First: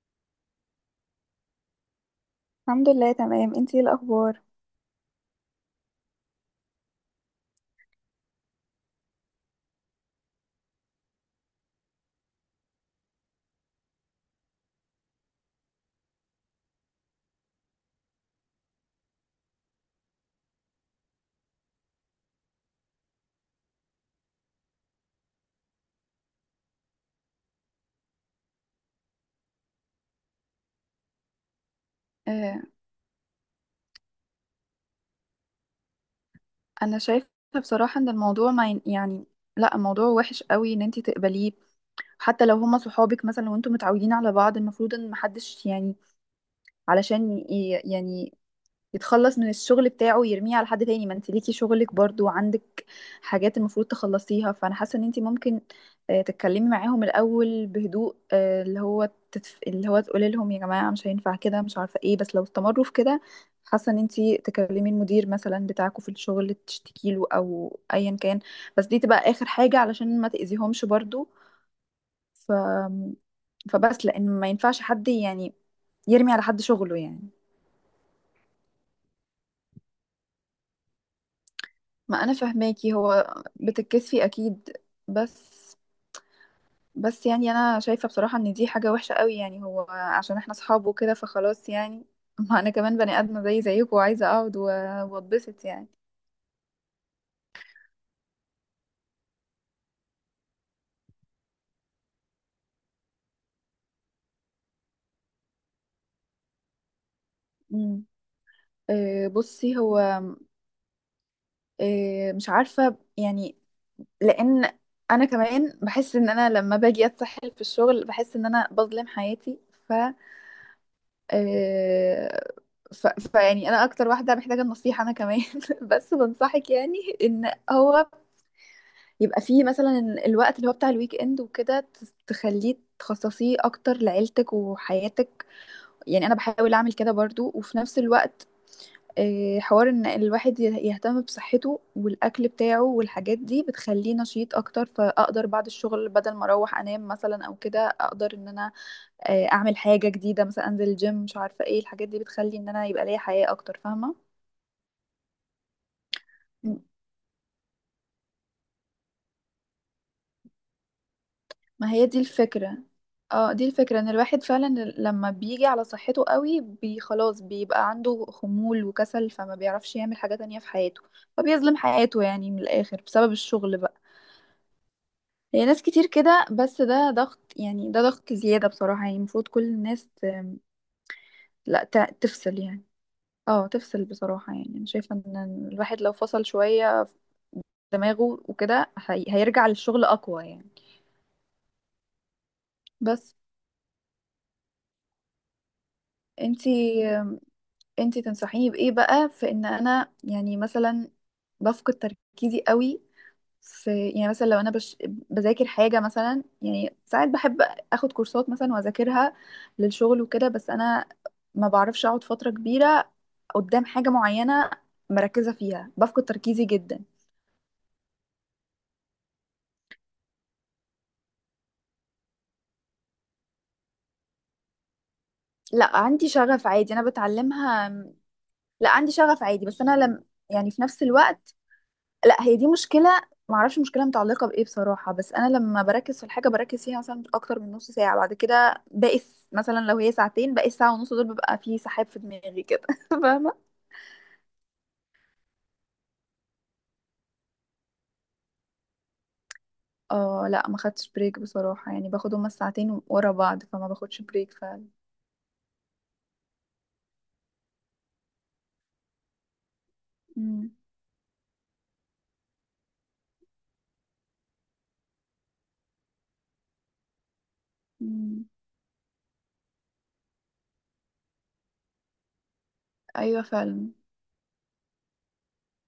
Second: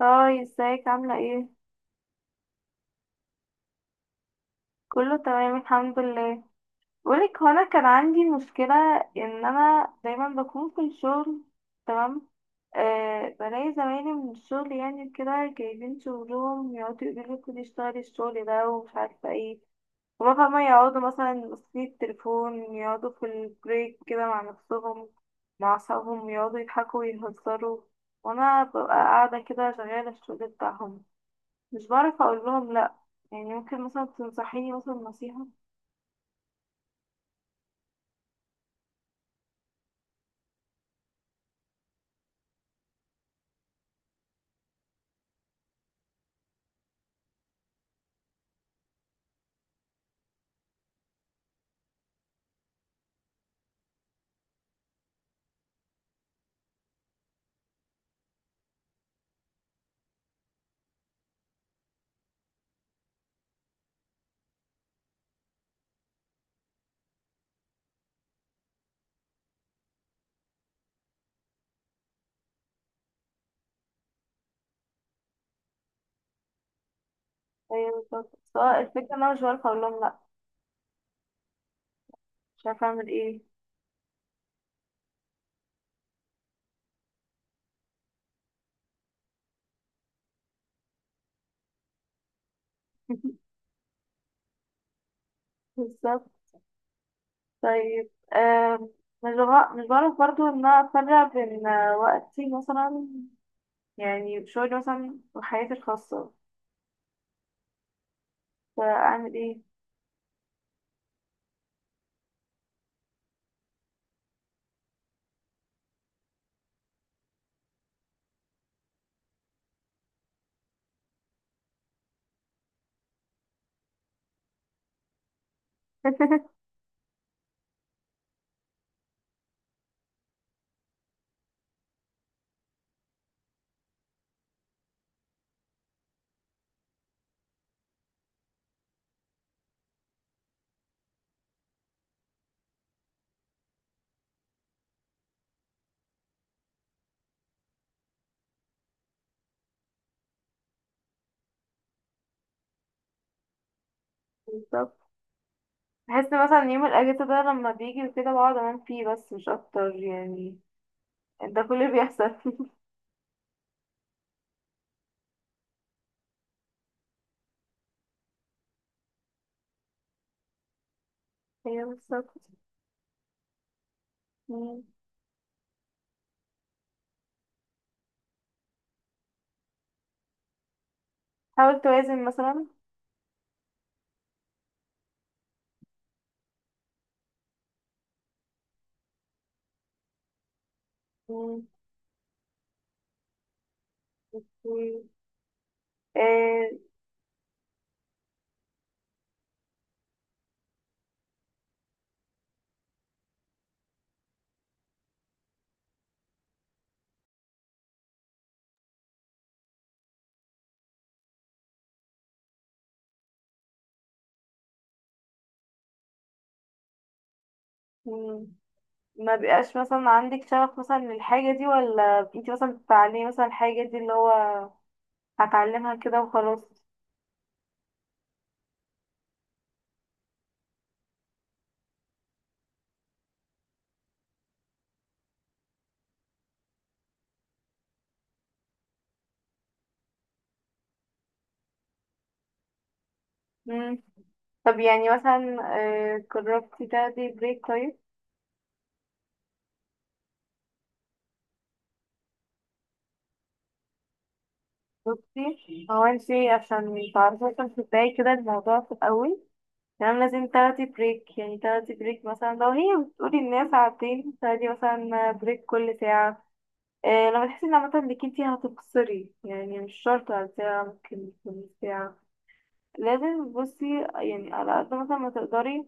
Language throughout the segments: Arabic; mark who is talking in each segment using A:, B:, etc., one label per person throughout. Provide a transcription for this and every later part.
A: هاي، ازيك؟ عاملة ايه؟
B: الحمد لله تمام، انتي ايه الاخبار؟
A: كله تمام الحمد لله. بقولك، هو انا كان عندي مشكلة ان انا دايما بكون في الشغل. تمام. أه، بلاقي زمايلي من الشغل يعني كده جايبين شغلهم يقعدوا يقولوا لي خدي اشتغلي الشغل ده ومش عارفة ايه. هما فاهمة يقعدوا مثلا ماسكين التليفون، يقعدوا في البريك كده مع نفسهم، مع صحابهم يقعدوا يضحكوا ويهزروا، وانا ببقى قاعدة كده شغالة الشغل بتاعهم. مش بعرف اقول
B: آه،
A: لهم لا. يعني ممكن مثلا تنصحيني مثلا نصيحة؟
B: انا شايفه بصراحه ان الموضوع ما ين- يعني، لا الموضوع وحش قوي ان انت تقبليه. حتى لو هما صحابك مثلا وانتم متعودين على بعض، المفروض ان محدش يعني يعني يتخلص من الشغل بتاعه يرميه على حد تاني. ما انت ليكي شغلك برضو، وعندك حاجات المفروض تخلصيها. فانا حاسه ان انت ممكن تتكلمي معاهم الاول بهدوء، اللي هو اللي هو تقولي لهم يا جماعه مش هينفع كده، مش عارفه ايه. بس لو استمروا في كده، حاسه ان انت تكلمي المدير مثلا بتاعكوا في الشغل تشتكي له او ايا كان. بس دي تبقى اخر حاجه علشان ما تاذيهمش برضو. ف... فبس، لان ما ينفعش حد يعني يرمي على حد شغله يعني.
A: ايوه بالظبط، بس هو الفكرة ان انا مش بعرف اقول لهم لا.
B: ما انا
A: مش عارفة
B: فهماكي،
A: اعمل
B: هو
A: ايه.
B: بتتكسفي اكيد. بس، بس يعني انا شايفه بصراحه ان دي حاجه وحشه قوي. يعني هو عشان احنا اصحاب وكده فخلاص يعني ما انا كمان بني ادمه زي زيكم، وعايزه اقعد واتبسط يعني.
A: بالظبط. طيب، مش بعرف برضو ان انا افرق بين وقتي مثلا، يعني شغلي مثلا، وحياتي الخاصة.
B: امم.
A: فاعمل ايه؟
B: بصي هو مش عارفه يعني. لان انا كمان بحس ان انا لما باجي اتسحل في الشغل بحس ان انا بظلم حياتي. آه، فيعني انا اكتر واحده محتاجه النصيحه، انا كمان بس بنصحك يعني، ان هو يبقى فيه مثلا الوقت اللي هو بتاع الويك اند وكده تخليه تخصصيه اكتر لعيلتك وحياتك. يعني انا بحاول اعمل كده برضو. وفي نفس الوقت حوار ان الواحد يهتم بصحته والاكل بتاعه والحاجات دي بتخليه نشيط اكتر. فاقدر بعد الشغل بدل ما اروح انام مثلا او كده، اقدر ان انا اعمل حاجه جديده مثلا، انزل الجيم، مش عارفه ايه. الحاجات دي بتخلي ان انا يبقى ليا حياه اكتر، فاهمه.
A: بالظبط. بحس مثلا
B: م-
A: يوم الاجازة ده لما بيجي وكده بقعد انام فيه، بس مش اكتر يعني. ده كل
B: ما
A: اللي
B: هي دي
A: بيحصل.
B: الفكره. اه دي الفكره ان الواحد فعلا لما بيجي على صحته قوي بي خلاص بيبقى عنده خمول وكسل، فما بيعرفش يعمل حاجه تانية في حياته. فبيظلم
A: ايوه
B: حياته
A: بالظبط.
B: يعني من الاخر، بسبب الشغل بقى.
A: مم.
B: هي ناس كتير كده، بس ده ضغط يعني، ده ضغط زياده بصراحه. يعني المفروض كل الناس
A: حاول
B: لا
A: توازن
B: تفصل
A: مثلا.
B: يعني. اه تفصل بصراحة. يعني أنا شايفة إن الواحد لو فصل شوية دماغه وكده هيرجع للشغل اقوى يعني. بس
A: مم. آه،
B: انتي انتي تنصحيني بايه بقى في ان انا يعني مثلا بفقد تركيزي قوي في؟ يعني مثلا لو انا بذاكر حاجه مثلا، يعني ساعات بحب اخد كورسات مثلا واذاكرها للشغل وكده، بس انا ما بعرفش اقعد فتره كبيره قدام حاجه معينه مركزه فيها، بفقد تركيزي جدا.
A: مم. ما بيبقاش مثلا عندك شغف مثلا للحاجة دي، ولا انتي مثلا بتتعلمي مثلا الحاجة دي اللي هو هتعلمها
B: لا
A: كده
B: عندي شغف
A: وخلاص؟
B: عادي، انا بتعلمها. لا عندي شغف عادي، بس انا لم يعني في نفس الوقت، لا هي دي مشكله. ما اعرفش مشكله متعلقه بايه بصراحه، بس انا لما بركز في الحاجه بركز فيها مثلا اكتر من نص ساعه، بعد كده باقي مثلا لو هي ساعتين، باقي الساعه ونص دول ببقى فيه سحاب في دماغي كده فاهمه.
A: مم. طب يعني مثلا، جربتي تاخدي بريك طيب؟
B: اه لا ما خدتش بريك بصراحه، يعني باخد هما الساعتين ورا بعض، فما باخدش بريك فعلا.
A: بصي، هو انتي عشان تعرفي مثلا تبداي كده الموضوع في الأول، تمام، لازم
B: امم.
A: تاخدي بريك. يعني تاخدي بريك مثلا لو هي بتقولي الناس ساعتين، تاخدي مثلا بريك كل ساعة. لما تحسي ان عامة انك انتي
B: امم.
A: هتقصري يعني، مش شرط على ساعة، ممكن تكون ساعة.
B: ايوه
A: لازم
B: فعلا.
A: بصي يعني على قد مثلا ما تقدري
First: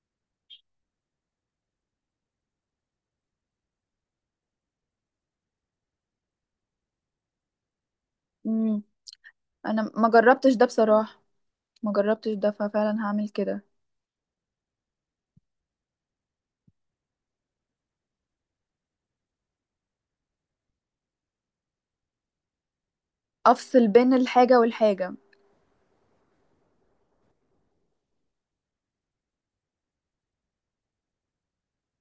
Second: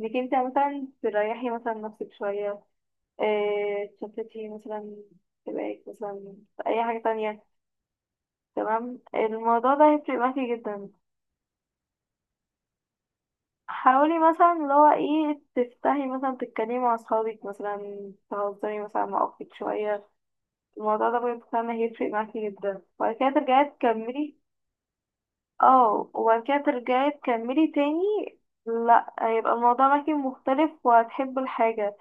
A: انك انت مثلا تريحي مثلا نفسك شوية، اه تشتتي مثلا، تبقى مثلا في اي حاجة تانية.
B: امم.
A: تمام. الموضوع ده
B: انا ما
A: هيفرق
B: جربتش
A: معاكي
B: ده
A: جدا.
B: بصراحه. ما جربتش ده ففعلا هعمل كده،
A: حاولي مثلا اللي هو ايه، تفتحي مثلا تتكلمي مع اصحابك، مثلا تهزري مثلا مع اختك شوية. الموضوع ده بجد فعلا هيفرق معاكي جدا، وبعد كده ترجعي
B: افصل بين
A: تكملي.
B: الحاجه والحاجه.
A: اه، وبعد كده ترجعي تكملي تاني. لا، هيبقى الموضوع معاكي مختلف وهتحبي الحاجة.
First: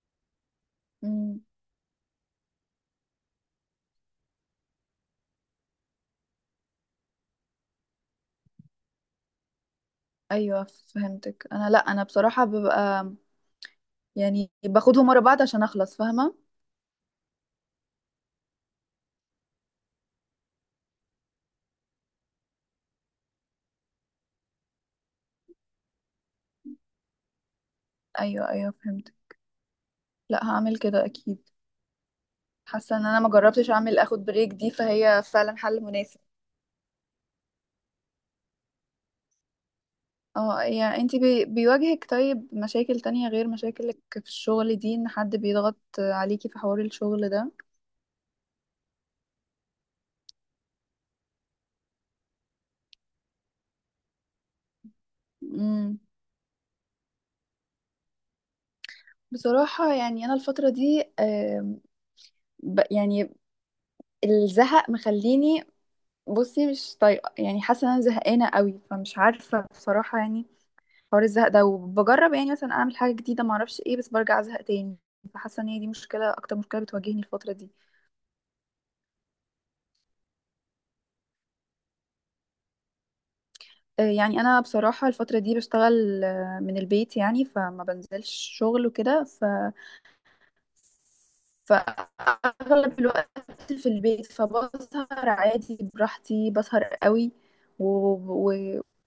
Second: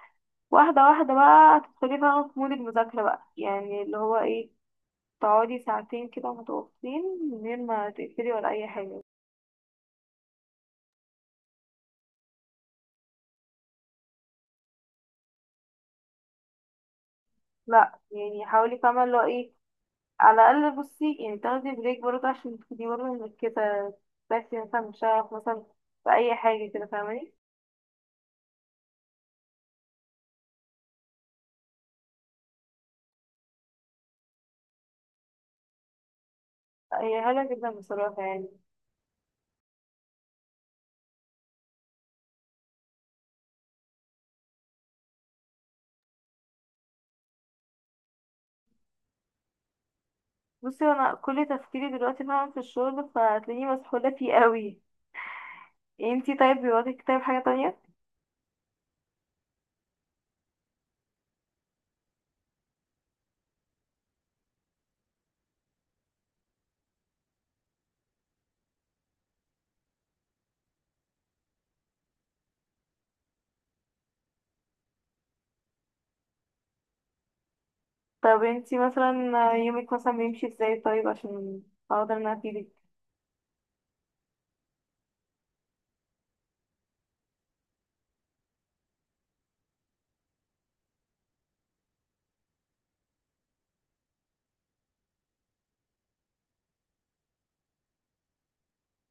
A: واحدة واحدة
B: امم.
A: بقى هتدخلي بقى في مود المذاكرة بقى، يعني اللي هو ايه، تقعدي ساعتين كده متواصلين من غير ما تقفلي ولا أي حاجة.
B: ايوه فهمتك. انا لا انا بصراحه ببقى يعني باخدهم ورا بعض عشان اخلص، فاهمه.
A: لا يعني حاولي، فاهمة اللي هو ايه. على الأقل بصي يعني تاخدي بريك برضه عشان تبقي برضه مركزة. تاخدي مثلا شغف مثلا في أي حاجة كده، فاهماني؟
B: ايوه ايوه فهمت. لا هعمل كده اكيد. حاسه ان انا ما جربتش اعمل اخد بريك دي، فهي فعلا حل مناسب.
A: هي حلوة جدا بصراحة يعني.
B: اه، يعني انتي بيواجهك طيب مشاكل تانية غير مشاكلك في الشغل دي، ان حد بيضغط عليكي في حوار الشغل ده؟
A: بصي، أنا كل تفكيري دلوقتي فعلا في الشغل، فهتلاقيني مسحولة فيه قوي.
B: امم.
A: انتي طيب بيواجهك طيب حاجة تانية؟
B: بصراحة يعني أنا الفترة دي يعني الزهق مخليني، بصي مش طايقة. يعني حاسة إن أنا زهقانة قوي، فمش عارفة بصراحة يعني. حوار الزهق ده، وبجرب يعني مثلا اعمل حاجه جديده ما اعرفش ايه، بس برجع ازهق تاني. فحاسه ان هي دي مشكله، اكتر مشكله بتواجهني الفتره دي.
A: طب انتي مثلا يومك مثلا بيمشي ازاي طيب، عشان اقدر ان انا افيدك.
B: يعني انا بصراحه الفتره دي بشتغل من البيت، يعني فما بنزلش شغل وكده. فأغلب الوقت في البيت، فبسهر عادي براحتي، بسهر قوي. و-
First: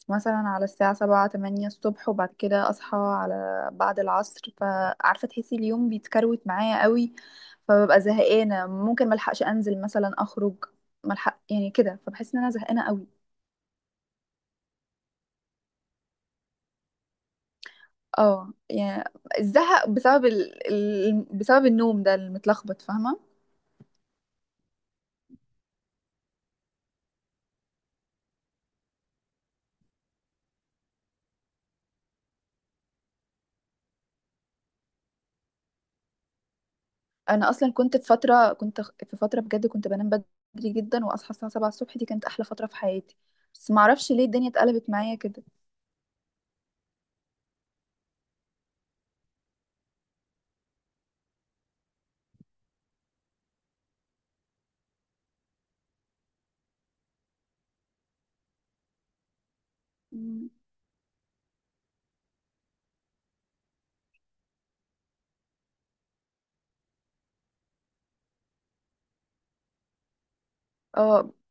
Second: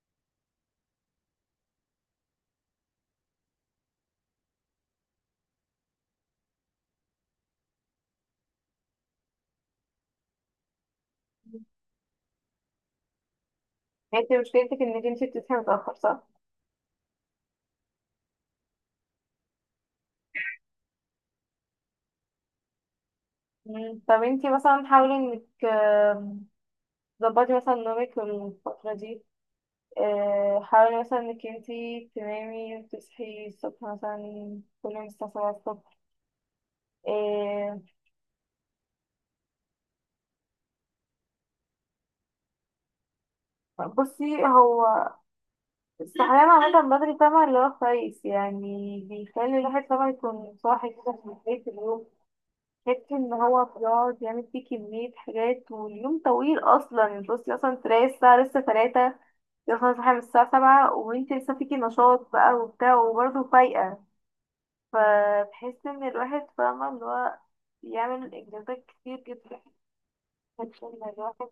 B: ومثلا على الساعة سبعة تمانية الصبح، وبعد كده أصحى على بعد العصر. فعارفة تحسي اليوم بيتكروت معايا قوي، فببقى زهقانة. ممكن ملحقش أنزل مثلا أخرج، ملحق يعني كده. فبحس إن أنا زهقانة قوي.
A: انتي مشكلتك انك انتي بتصحي متأخر، صح؟
B: اه يعني الزهق بسبب بسبب النوم ده المتلخبط، فاهمة.
A: مم. طب انتي مثلا حاولي انك تظبطي مثلا نومك الفترة دي. حاولي مثلا انك انتي تنامي وتصحي الصبح مثلا كل يوم الساعة 7 الصبح.
B: انا اصلا
A: آه،
B: كنت في فتره بجد كنت بنام بدري جدا واصحى الساعه 7 الصبح، دي كانت احلى فتره في حياتي. بس ما اعرفش ليه
A: بصي
B: الدنيا اتقلبت
A: هو،
B: معايا كده.
A: الصحيان عامة بدري طبعا اللي هو كويس، يعني بيخلي الواحد طبعا يكون صاحي كده في بداية اليوم. فكرة ان هو بيقعد يعمل فيه كمية حاجات واليوم طويل اصلا. انت بصي اصلا تلاقي الساعة لسه تلاتة، يخلص صاحي من الساعة
B: مم.
A: سبعة وانت لسه فيكي نشاط بقى وبتاع وبرضه فايقة. فبحس ان الواحد، فاهمة اللي هو، بيعمل انجازات كتير جدا. بحس ان
B: اه.
A: الواحد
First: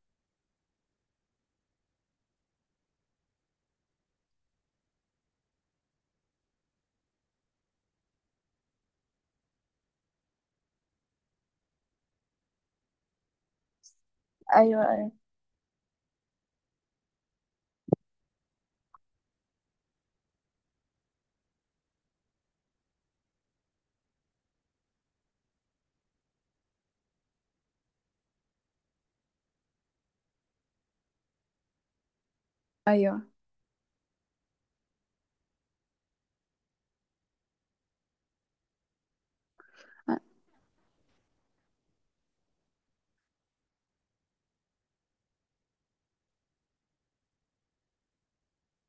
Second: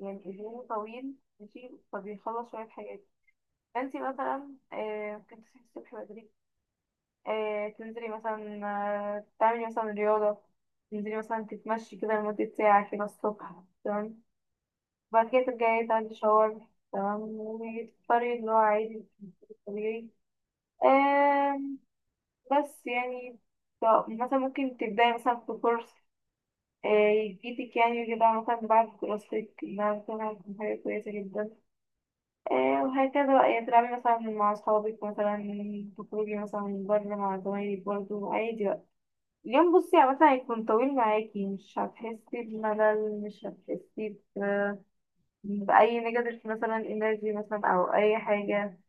A: يعني اليوم طويل، ماشي، فبيخلص شوية حاجات. انتي مثلا ممكن تصحي الصبح بدري، تنزلي مثلا، تعملي مثلا رياضة، تنزلي مثلا تتمشي كده لمدة ساعة كده الصبح، تمام،
B: ايوه ايوه
A: بعد كده ترجعي تاخدي شاور، تمام، وتفطري اللي هو عادي الطبيعي. آم، بس يعني طب مثلا ممكن تبدأي مثلا في كورس آه، يفيدك، يعني كده مثلا بعد دراستك إنها مثلا هتكون حاجة كويسة جدا.
B: ايوه.
A: وهكذا بقى، يعني تلعبي مثلا مع أصحابك، مثلا تخرجي مثلا بره مع زمايلك برضه عادي بقى. اليوم بصي عامة هيكون طويل معاكي، مش هتحسي بملل، مش هتحسي ب- بأي نيجاتيف مثلا انرجي مثلا أو أي حاجة.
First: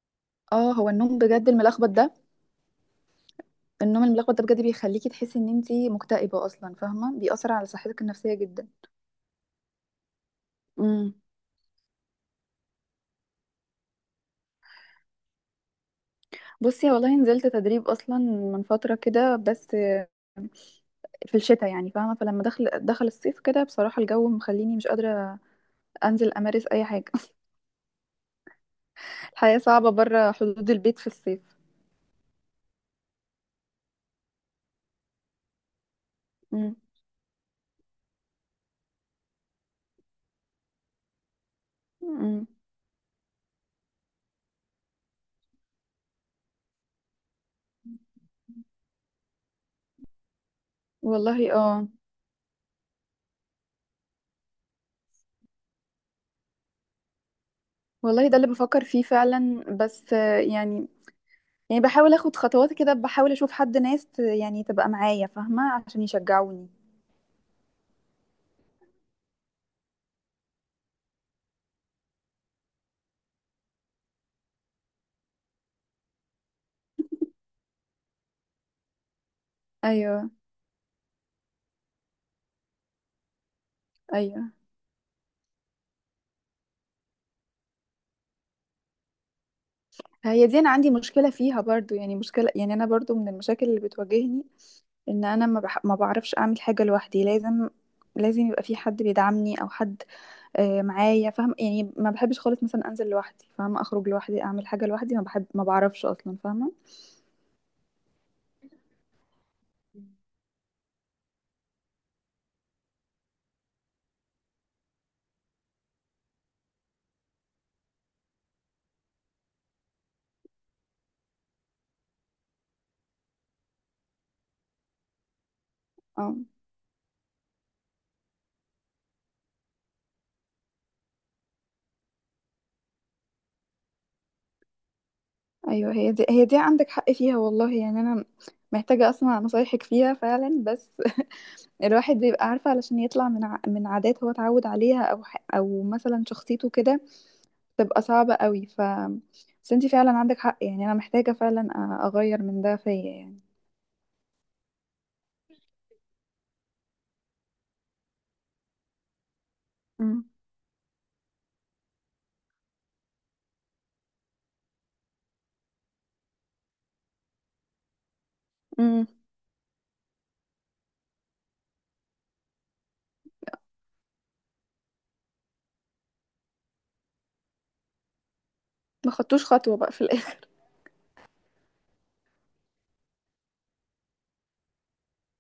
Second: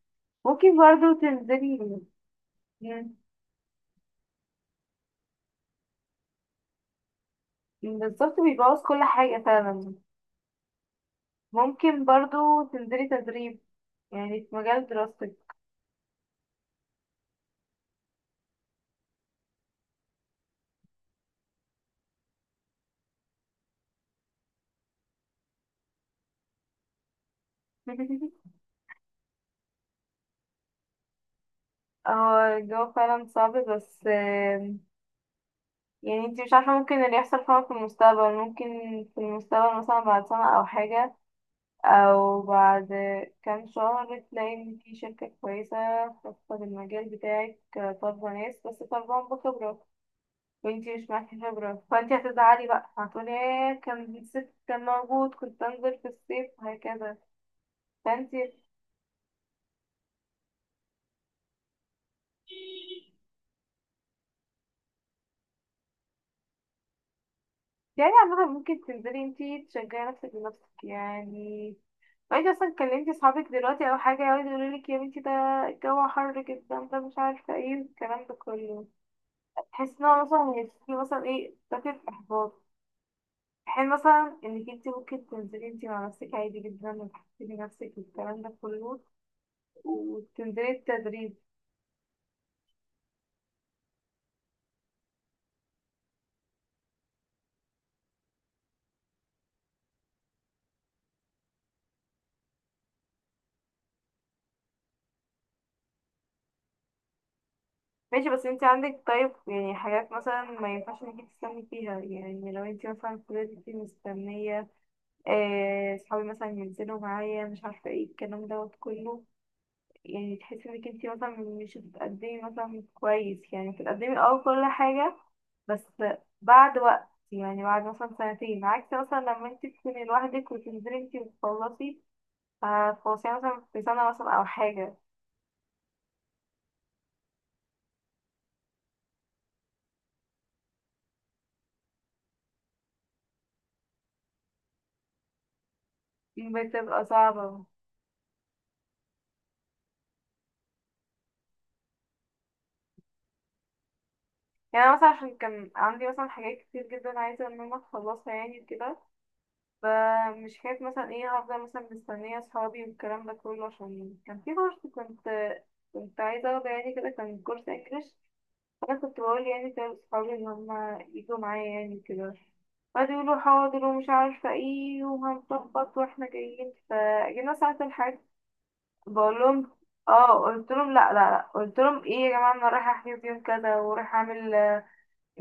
B: اه
A: ممكن
B: هو
A: برضو
B: النوم بجد الملخبط
A: تنزلي.
B: ده،
A: مم.
B: النوم الملخبط ده بجد بيخليكي تحسي ان انتي مكتئبه اصلا، فاهمه. بيأثر على صحتك النفسيه
A: بالظبط،
B: جدا.
A: بيبوظ كل حاجة فعلا.
B: امم.
A: ممكن برضو تنزلي تدريب يعني في مجال دراستك.
B: بصي والله نزلت تدريب اصلا من فتره كده، بس في الشتاء يعني فاهمه. فلما دخل الصيف كده بصراحه الجو مخليني مش قادره انزل امارس اي حاجه. الحياة صعبة بره حدود البيت في الصيف.
A: اه الجو فعلا صعب، بس يعني انتي مش
B: مم.
A: عارفة ممكن اللي يحصل فعلا في المستقبل. ممكن في المستقبل مثلا بعد سنة أو حاجة، او
B: مم.
A: بعد كام شهر، تلاقي ان في شركة كويسة خاصة بالمجال بتاعك، طالبة ناس بس طالبهم بخبرة، وانتي مش معاكي
B: والله
A: خبرة،
B: اه.
A: فانتي هتزعلي بقى، هتقولي ايه كان الصيف كان موجود كنت انزل في الصيف وهكذا.
B: والله ده اللي
A: فانتي
B: بفكر فيه فعلا، بس يعني يعني بحاول اخد خطوات كده، بحاول اشوف حد، ناس يعني تبقى معايا فاهمة عشان يشجعوني.
A: يعني عامة ممكن تنزلي انتي تشجعي نفسك بنفسك يعني. وانتي اصلا كلمتي صحابك دلوقتي او حاجة يقعدوا يقولولك يا بنتي ده الجو حر جدا ده مش عارفة ايه الكلام ده كله، تحس ان هو
B: ايوه
A: مثلا هيديكي مثلا ايه، دافع احباط، حين مثلا
B: ايوه.
A: انك انت ممكن تنزلي انت مع نفسك عادي جدا وتحسني نفسك والكلام ده كله،
B: هي دي
A: وتنزلي
B: انا عندي مشكلة
A: التدريب.
B: فيها برضو، يعني مشكلة يعني انا برضو من المشاكل اللي بتواجهني. ان انا ما بعرفش اعمل حاجة لوحدي. لازم يبقى في حد بيدعمني او حد معايا، فاهم يعني. ما بحبش خالص مثلا انزل لوحدي فاهمه، اخرج لوحدي، اعمل حاجه لوحدي، ما بحب، ما بعرفش اصلا، فاهمه.
A: ماشي، بس انت عندك طيب يعني حاجات مثلا ما ينفعش انك انت تستني فيها. يعني لو انت مثلا فضلتي انت مستنية صحابي مثلا ينزلوا معايا مش عارفة ايه الكلام دوت كله، يعني تحسي انك انتي مثلا مش بتقدمي مثلا كويس، يعني بتقدمي اه كل حاجة بس
B: اه
A: بعد وقت، يعني بعد مثلا سنتين، عكس مثلا لما انتي تكوني لوحدك وتنزلي انتي وتخلصي، تخلصيها مثلا في سنة مثلا أو حاجة.
B: ايوه. هي دي عندك حق فيها والله. يعني انا محتاجه اسمع نصايحك فيها فعلا بس الواحد بيبقى عارفه، علشان يطلع من عادات هو اتعود عليها او مثلا شخصيته كده،
A: بتبقى صعبة.
B: تبقى صعبه قوي ف، بس انتي فعلا عندك حق. يعني انا محتاجه فعلا اغير من ده فيا يعني.
A: يعني أنا مثلا عشان كان عندي مثلا حاجات كتير جدا عايزة إن أنا أخلصها يعني كده،
B: امم.
A: فمش حكاية مثلا ايه هفضل مثلا مستنية صحابي والكلام ده كله. عشان كان في كورس كنت كنت عايزة اخده، يعني كده كان كورس انجلش. انا
B: امم.
A: كنت بقول يعني كده لاصحابي ان هما يجوا معايا يعني كده، قعدوا يقولوا حاضر ومش عارفه ايه وهنظبط واحنا جايين، فجينا ساعه الحج
B: ما
A: بقول
B: خدتوش
A: لهم،
B: خطوه بقى في
A: اه
B: الاخر؟
A: قلت لهم لا لا لا، قلت لهم ايه يا جماعه انا رايحه احجز يوم كذا ورايحه اعمل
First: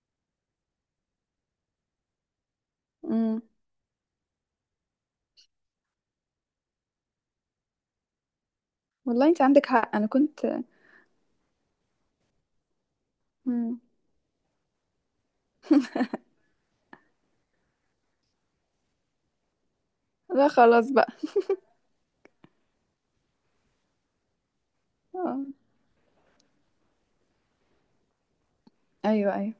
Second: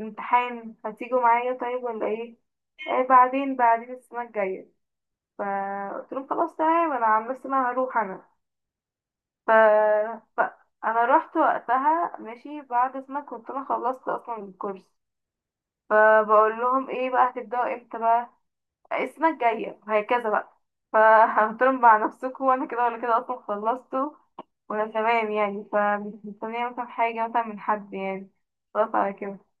A: امتحان، هتيجوا معايا طيب ولا ايه؟ ايه
B: امم.
A: بعدين، بعدين السنه الجايه. فقلت لهم خلاص تمام، انا عن نفسي انا هروح انا.
B: والله انت
A: ف...
B: عندك حق، انا
A: ف...
B: كنت.
A: انا رحت وقتها، ماشي، بعد سنه كنت انا
B: مم.
A: خلصت اصلا الكورس. فبقول لهم ايه بقى هتبداوا امتى بقى؟ السنه الجايه وهكذا
B: لا
A: بقى.
B: خلاص بقى.
A: فقلت لهم مع نفسكم، وانا كده ولا كده اصلا خلصته وانا تمام
B: آه.
A: يعني، فمش مستنيه مثلا حاجه مثلا من حد يعني. خلاص على
B: ايوه
A: كده.
B: ايوه.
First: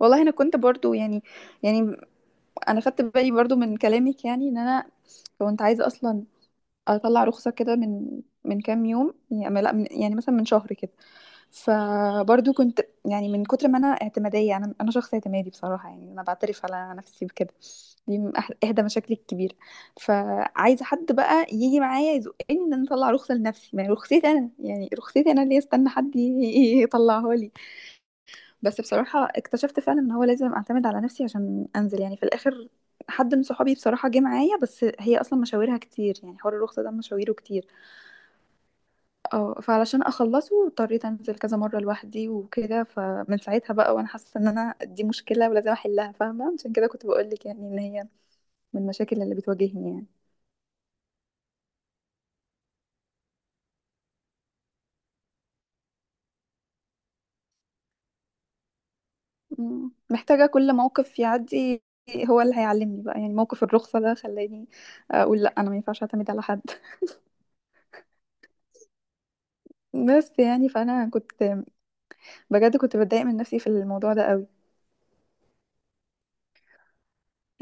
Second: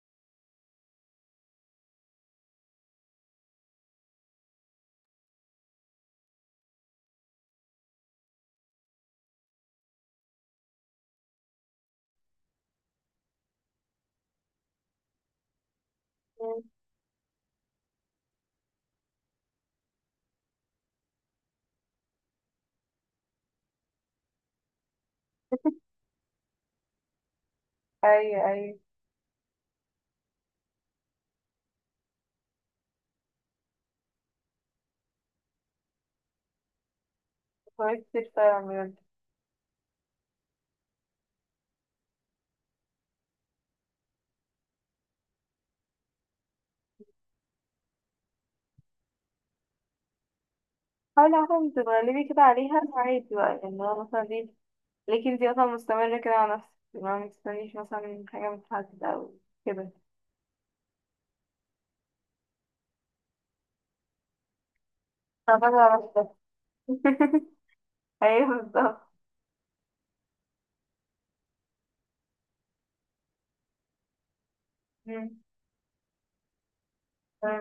B: والله انا كنت برضو يعني، يعني انا خدت بالي برضو من كلامك يعني، ان انا كنت عايزه اصلا اطلع رخصه كده من كام يوم، يعني لا من يعني مثلا من شهر كده. فبرضو كنت يعني من كتر ما انا اعتماديه، انا شخص اعتمادي بصراحه. يعني انا
A: مم.
B: بعترف على نفسي بكده. دي من احدى مشاكلي الكبيره. فعايزه حد بقى يجي معايا يزقني ان انا اطلع رخصه لنفسي، ما هي رخصتي انا يعني، رخصتي انا اللي استنى حد يطلعها لي.
A: ايوه ايوه.
B: بس بصراحة اكتشفت فعلا ان هو لازم اعتمد على نفسي عشان انزل يعني في الاخر. حد من صحابي بصراحة جه معايا، بس هي اصلا مشاويرها كتير، يعني حوار الرخصة ده مشاويره كتير.
A: كويس كتير فعلا بجد.
B: اه، فعلشان اخلصه اضطريت انزل كذا مرة لوحدي وكده. فمن ساعتها بقى وانا حاسة ان انا دي مشكلة ولازم احلها، فاهمة. عشان كده كنت بقولك يعني ان هي من المشاكل اللي بتواجهني يعني.
A: حاولي عشان تتغلبي كده عليها عادي بقى، يعني هو مثلا دي، لكن انتي مثلا مستمرة كده على نفسك، ما مستنيش مثلا حاجة من حد أو كده.
B: مم. محتاجة كل موقف يعدي هو اللي هيعلمني بقى. يعني موقف الرخصة ده خلاني اقول لا،
A: أنا
B: انا ما
A: فاكرة
B: ينفعش
A: على
B: اعتمد
A: نفسك.
B: على حد.
A: أيوه بالظبط.
B: بس يعني فانا كنت بجد كنت بتضايق من نفسي في الموضوع ده قوي.
A: مم.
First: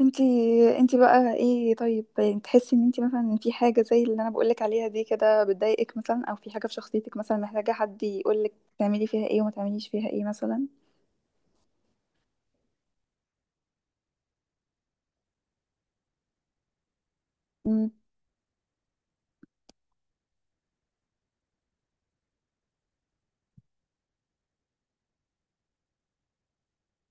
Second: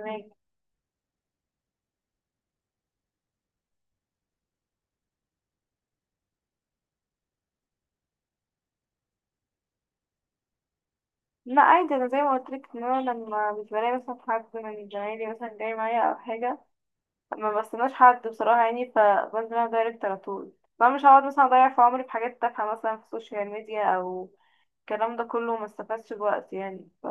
B: انتي انتي بقى ايه طيب؟ يعني تحسي ان انتي مثلا في حاجة زي اللي انا بقولك عليها دي كده بتضايقك مثلا، او في حاجة في شخصيتك مثلا محتاجة حد يقولك تعملي فيها ايه وما تعمليش فيها ايه مثلا؟
A: لا عادي، انا زي ما قلت لك، ان انا لما مش بلاقي مثلا حد من زمايلي مثلا جاي معايا او حاجه، ما
B: امم.
A: بستناش حد بصراحه يعني، فبنزل انا دايركت على طول. فانا مش هقعد مثلا اضيع في عمري في حاجات تافهه مثلا في السوشيال ميديا او الكلام ده كله، ما استفادش بوقت يعني.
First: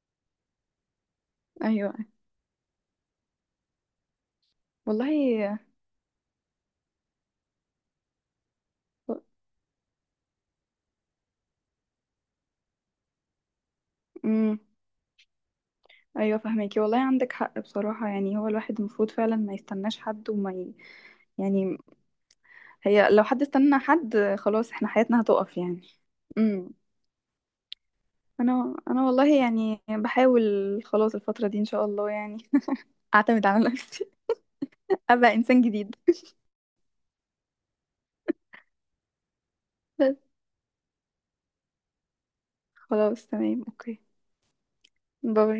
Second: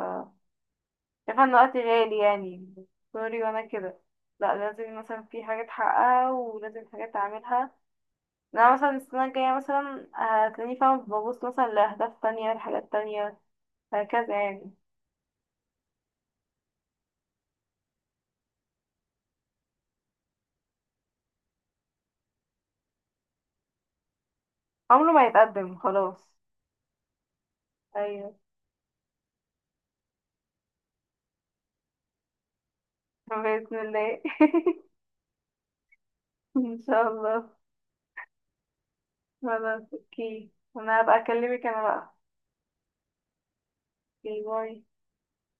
A: شايفه ان وقتي
B: ايوه
A: غالي يعني، سوري وانا كده. لا، لازم مثلا في
B: والله.
A: حاجات حقها ولازم حاجات اعملها. انا مثلا السنه الجايه مثلا هتلاقيني، فاهمه، ببص مثلا لاهداف تانية لحاجات تانية، هكذا
B: امم.
A: يعني.
B: ايوه فهميكي، والله عندك حق بصراحة. يعني هو الواحد المفروض فعلا ما يستناش حد يعني، هي لو حد استنى حد خلاص احنا
A: عمره
B: حياتنا
A: ما
B: هتقف
A: يتقدم
B: يعني.
A: خلاص.
B: امم.
A: ايوه.
B: انا والله يعني بحاول، خلاص الفترة دي ان شاء الله يعني اعتمد على
A: بإذن
B: نفسي،
A: الله.
B: ابقى انسان جديد.
A: ان شاء الله. خلاص
B: بس
A: اوكي، انا هبقى اكلمك انا بقى.
B: خلاص تمام، اوكي،
A: اوكي باي.
B: باي.